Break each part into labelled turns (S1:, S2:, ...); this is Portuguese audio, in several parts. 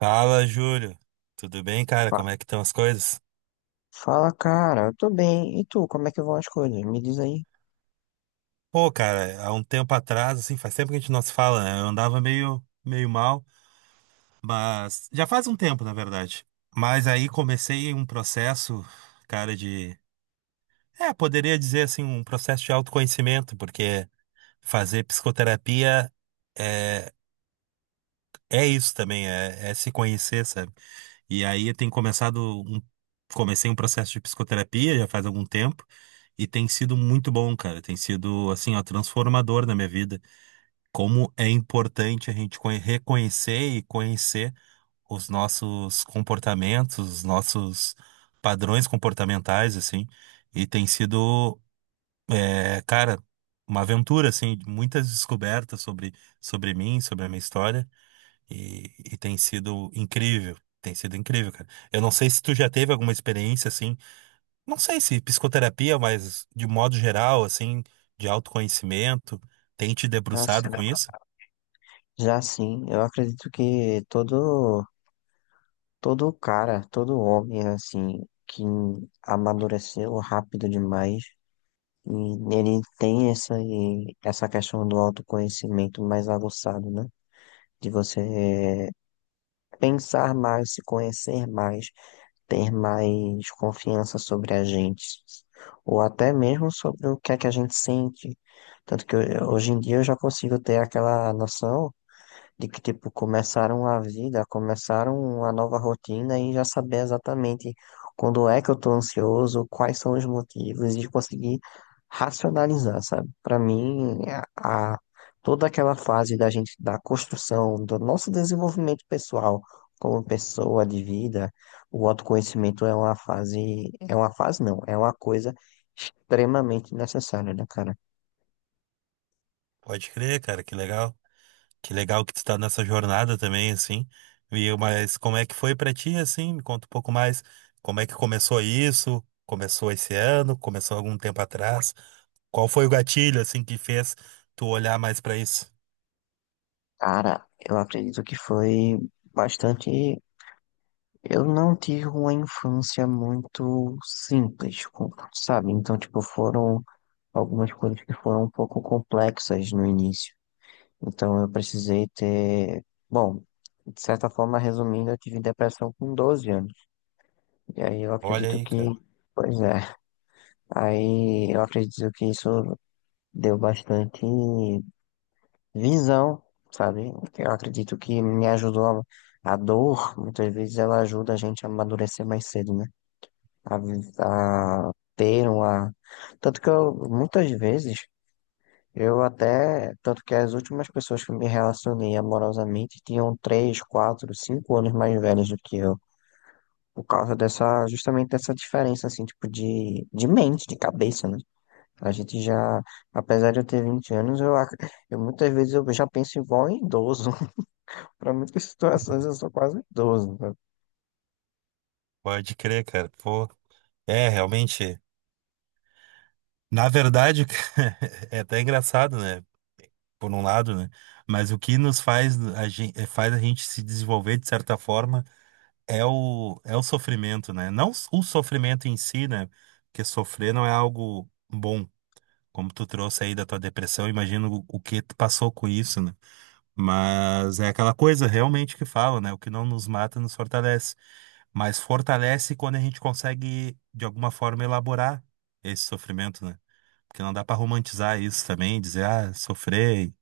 S1: Fala, Júlio. Tudo bem, cara?
S2: Fa-
S1: Como é que estão as coisas?
S2: Fala, cara, eu tô bem. E tu, como é que vão as coisas? Me diz aí.
S1: Pô, cara, há um tempo atrás, assim, faz tempo que a gente não se fala, né? Eu andava meio mal, mas já faz um tempo, na verdade. Mas aí comecei um processo, cara, poderia dizer assim, um processo de autoconhecimento, porque fazer psicoterapia é, é isso também, é se conhecer, sabe? E aí eu tenho começado um, comecei um processo de psicoterapia já faz algum tempo e tem sido muito bom, cara. Tem sido assim, ó, transformador na minha vida. Como é importante a gente reconhecer e conhecer os nossos comportamentos, os nossos padrões comportamentais, assim. E tem sido, cara, uma aventura, assim, de muitas descobertas sobre mim, sobre a minha história. E tem sido incrível. Tem sido incrível, cara. Eu não sei se tu já teve alguma experiência assim, não sei se psicoterapia, mas de modo geral, assim, de autoconhecimento, tem te
S2: Já
S1: debruçado
S2: sim,
S1: com isso?
S2: já sim. Eu acredito que todo cara, todo homem, assim, que amadureceu rápido demais, e ele tem essa questão do autoconhecimento mais aguçado, né? De você pensar mais, se conhecer mais, ter mais confiança sobre a gente, ou até mesmo sobre o que é que a gente sente. Tanto que hoje em dia eu já consigo ter aquela noção de que, tipo, começaram a vida, começaram uma nova rotina e já saber exatamente quando é que eu tô ansioso, quais são os motivos e conseguir racionalizar, sabe? Para mim, a, a- toda aquela fase da gente, da construção, do nosso desenvolvimento pessoal como pessoa de vida, o autoconhecimento é uma fase não, é uma coisa extremamente necessária, né, cara?
S1: Pode crer, cara, que legal. Que legal que tu tá nessa jornada também, assim. Mas como é que foi pra ti, assim? Me conta um pouco mais. Como é que começou isso? Começou esse ano? Começou algum tempo atrás? Qual foi o gatilho, assim, que fez tu olhar mais pra isso?
S2: Cara, eu acredito que foi bastante. Eu não tive uma infância muito simples, sabe? Então, tipo, foram algumas coisas que foram um pouco complexas no início. Então, eu precisei ter. Bom, de certa forma, resumindo, eu tive depressão com 12 anos. E aí eu
S1: Olha
S2: acredito
S1: aí,
S2: que.
S1: cara.
S2: Pois é. Aí eu acredito que isso deu bastante visão, sabe? Eu acredito que me ajudou. A dor, muitas vezes, ela ajuda a gente a amadurecer mais cedo, né? A ter uma. Tanto que eu, muitas vezes, eu até. Tanto que as últimas pessoas que eu me relacionei amorosamente tinham três, quatro, cinco anos mais velhos do que eu. Por causa dessa, justamente dessa diferença, assim, tipo, de mente, de cabeça, né? A gente já, apesar de eu ter 20 anos, eu, eu muitas vezes eu já penso igual em idoso. Para muitas situações eu sou quase um idoso, né?
S1: Pode crer, cara. Pô, realmente. Na verdade, é até engraçado, né? Por um lado, né? Mas o que nos faz a gente se desenvolver de certa forma é é o sofrimento, né? Não s- O sofrimento em si, né? Porque sofrer não é algo bom, como tu trouxe aí da tua depressão, imagino o que tu passou com isso, né? Mas é aquela coisa realmente que fala, né? O que não nos mata nos fortalece. Mas fortalece quando a gente consegue, de alguma forma, elaborar esse sofrimento, né? Porque não dá pra romantizar isso também, dizer, ah, sofrer.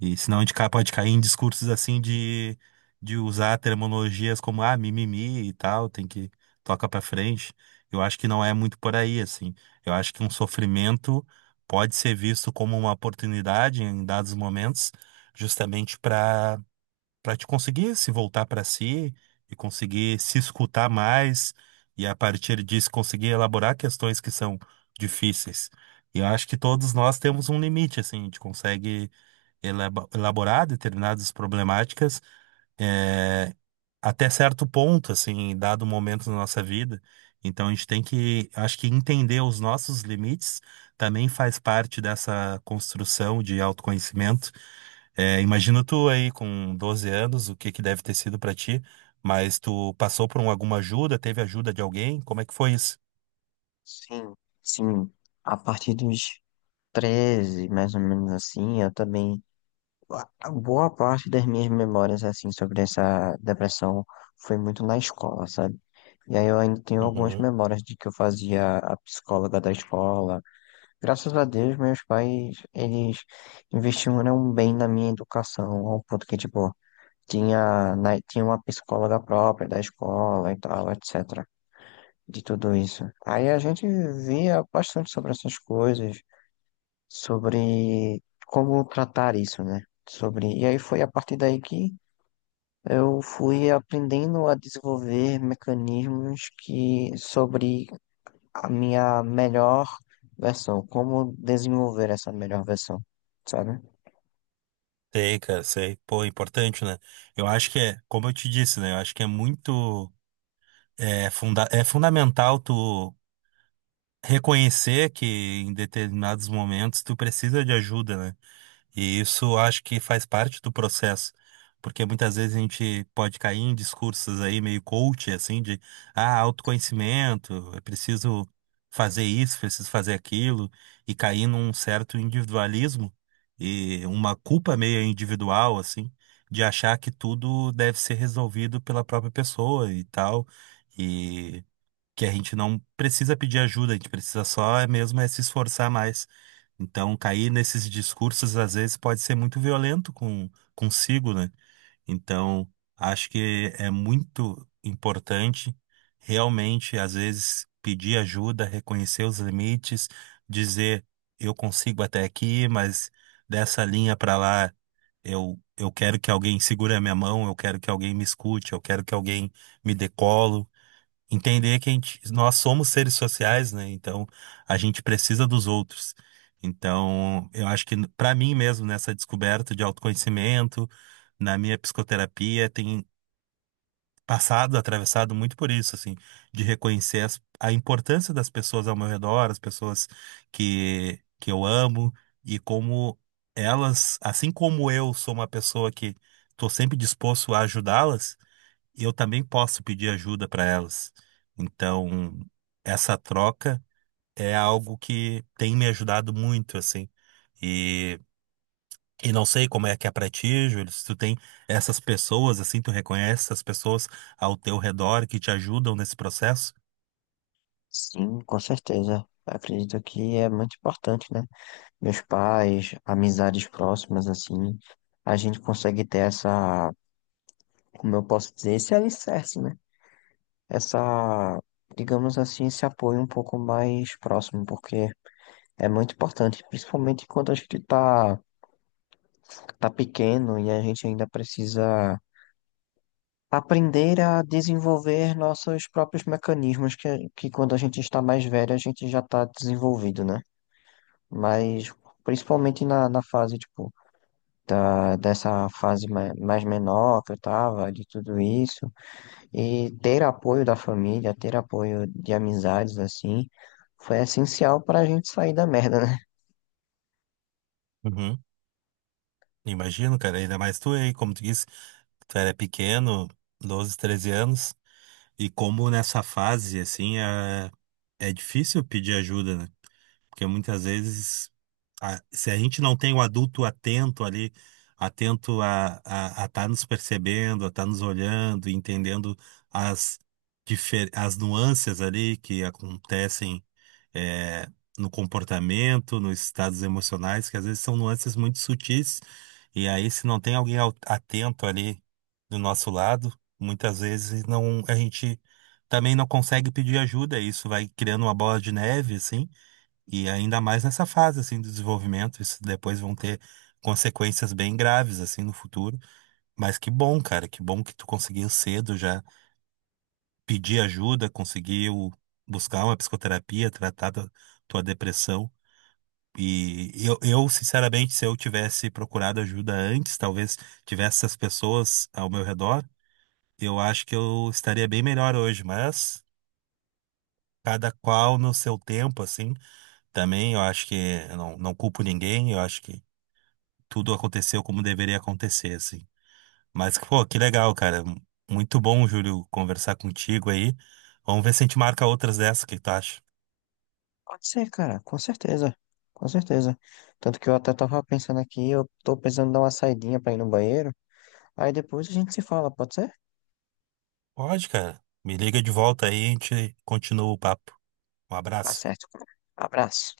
S1: E senão a gente pode cair em discursos assim de usar terminologias como, ah, mimimi e tal, tem que toca pra frente. Eu acho que não é muito por aí, assim. Eu acho que um sofrimento pode ser visto como uma oportunidade em dados momentos, justamente para te conseguir se voltar para si e conseguir se escutar mais e a partir disso conseguir elaborar questões que são difíceis. E eu acho que todos nós temos um limite, assim, a gente consegue elaborar determinadas problemáticas, é, até certo ponto, assim, dado o momento da nossa vida. Então a gente tem que, acho que entender os nossos limites também faz parte dessa construção de autoconhecimento. É, imagina tu aí com 12 anos, o que que deve ter sido pra ti, mas tu passou alguma ajuda, teve ajuda de alguém? Como é que foi isso?
S2: Sim, sim. A partir dos 13 mais ou menos assim, eu também. A boa parte das minhas memórias, assim, sobre essa depressão foi muito na escola, sabe? E aí eu ainda tenho algumas
S1: Uhum.
S2: memórias de que eu fazia a psicóloga da escola. Graças a Deus, meus pais, eles investiram bem na minha educação, ao ponto que, tipo, tinha uma psicóloga própria da escola e tal, etc. De tudo isso. Aí a gente via bastante sobre essas coisas sobre como tratar isso, né? Sobre, e aí foi a partir daí que eu fui aprendendo a desenvolver mecanismos que sobre a minha melhor versão, como desenvolver essa melhor versão, sabe?
S1: Sei, cara, sei. Pô, é importante, né? Eu acho que é, como eu te disse, né? Eu acho que é muito, é, funda é fundamental tu reconhecer que em determinados momentos tu precisa de ajuda, né? E isso acho que faz parte do processo, porque muitas vezes a gente pode cair em discursos aí meio coach, assim, de ah, autoconhecimento, é preciso fazer isso, preciso fazer aquilo, e cair num certo individualismo e uma culpa meio individual, assim, de achar que tudo deve ser resolvido pela própria pessoa e tal que a gente não precisa pedir ajuda, a gente precisa só é mesmo é se esforçar mais. Então, cair nesses discursos às vezes pode ser muito violento com consigo, né? Então, acho que é muito importante realmente às vezes pedir ajuda, reconhecer os limites, dizer eu consigo até aqui, mas dessa linha para lá eu quero que alguém segure a minha mão, eu quero que alguém me escute, eu quero que alguém me decolo entender que a gente, nós somos seres sociais, né? Então a gente precisa dos outros. Então, eu acho que para mim mesmo, nessa descoberta de autoconhecimento, na minha psicoterapia, tem passado, atravessado muito por isso, assim, de reconhecer a importância das pessoas ao meu redor, as pessoas que eu amo, e como elas, assim como eu sou uma pessoa que estou sempre disposto a ajudá-las, e eu também posso pedir ajuda para elas. Então, essa troca é algo que tem me ajudado muito, assim. E, e não sei como é que é para ti, Júlio, se tu tem essas pessoas, assim, tu reconhece essas pessoas ao teu redor que te ajudam nesse processo?
S2: Sim, com certeza. Acredito que é muito importante, né? Meus pais, amizades próximas, assim, a gente consegue ter essa, como eu posso dizer, esse alicerce, né? Essa, digamos assim, esse apoio um pouco mais próximo, porque é muito importante, principalmente quando a gente tá pequeno e a gente ainda precisa aprender a desenvolver nossos próprios mecanismos, que quando a gente está mais velho, a gente já está desenvolvido, né? Mas principalmente na fase, tipo, ah, dessa fase mais menor que eu tava, de tudo isso. E ter apoio da família, ter apoio de amizades, assim, foi essencial pra gente sair da merda, né?
S1: Uhum. Imagino, cara, ainda mais tu aí, como tu disse, tu era pequeno, 12, 13 anos, e como nessa fase, assim, é difícil pedir ajuda, né? Porque muitas vezes, se a gente não tem o adulto atento ali, atento a a tá nos percebendo, a estar nos olhando, e entendendo as, as nuances ali que acontecem eh, no comportamento, nos estados emocionais, que às vezes são nuances muito sutis, e aí se não tem atento ali do nosso lado, muitas vezes não, a gente também não consegue pedir ajuda, e isso vai criando uma bola de neve, assim e ainda mais nessa fase assim do desenvolvimento, isso depois vão ter consequências bem graves assim no futuro. Mas que bom, cara, que bom que tu conseguiu cedo já pedir ajuda, conseguiu buscar uma psicoterapia, tratar da tua depressão. E sinceramente, se eu tivesse procurado ajuda antes, talvez tivesse essas pessoas ao meu redor, eu acho que eu estaria bem melhor hoje, mas cada qual no seu tempo, assim, também eu acho que eu não culpo ninguém, eu acho que tudo aconteceu como deveria acontecer, assim. Mas, pô, que legal, cara. Muito bom, Júlio, conversar contigo aí. Vamos ver se a gente marca outras dessas, o que tu acha?
S2: Pode ser, cara, com certeza. Com certeza. Tanto que eu até tava pensando aqui, eu tô precisando dar uma saidinha pra ir no banheiro. Aí depois a gente se fala, pode ser?
S1: Pode, cara. Me liga de volta aí, e a gente continua o papo. Um
S2: Tá
S1: abraço.
S2: certo, cara. Abraço.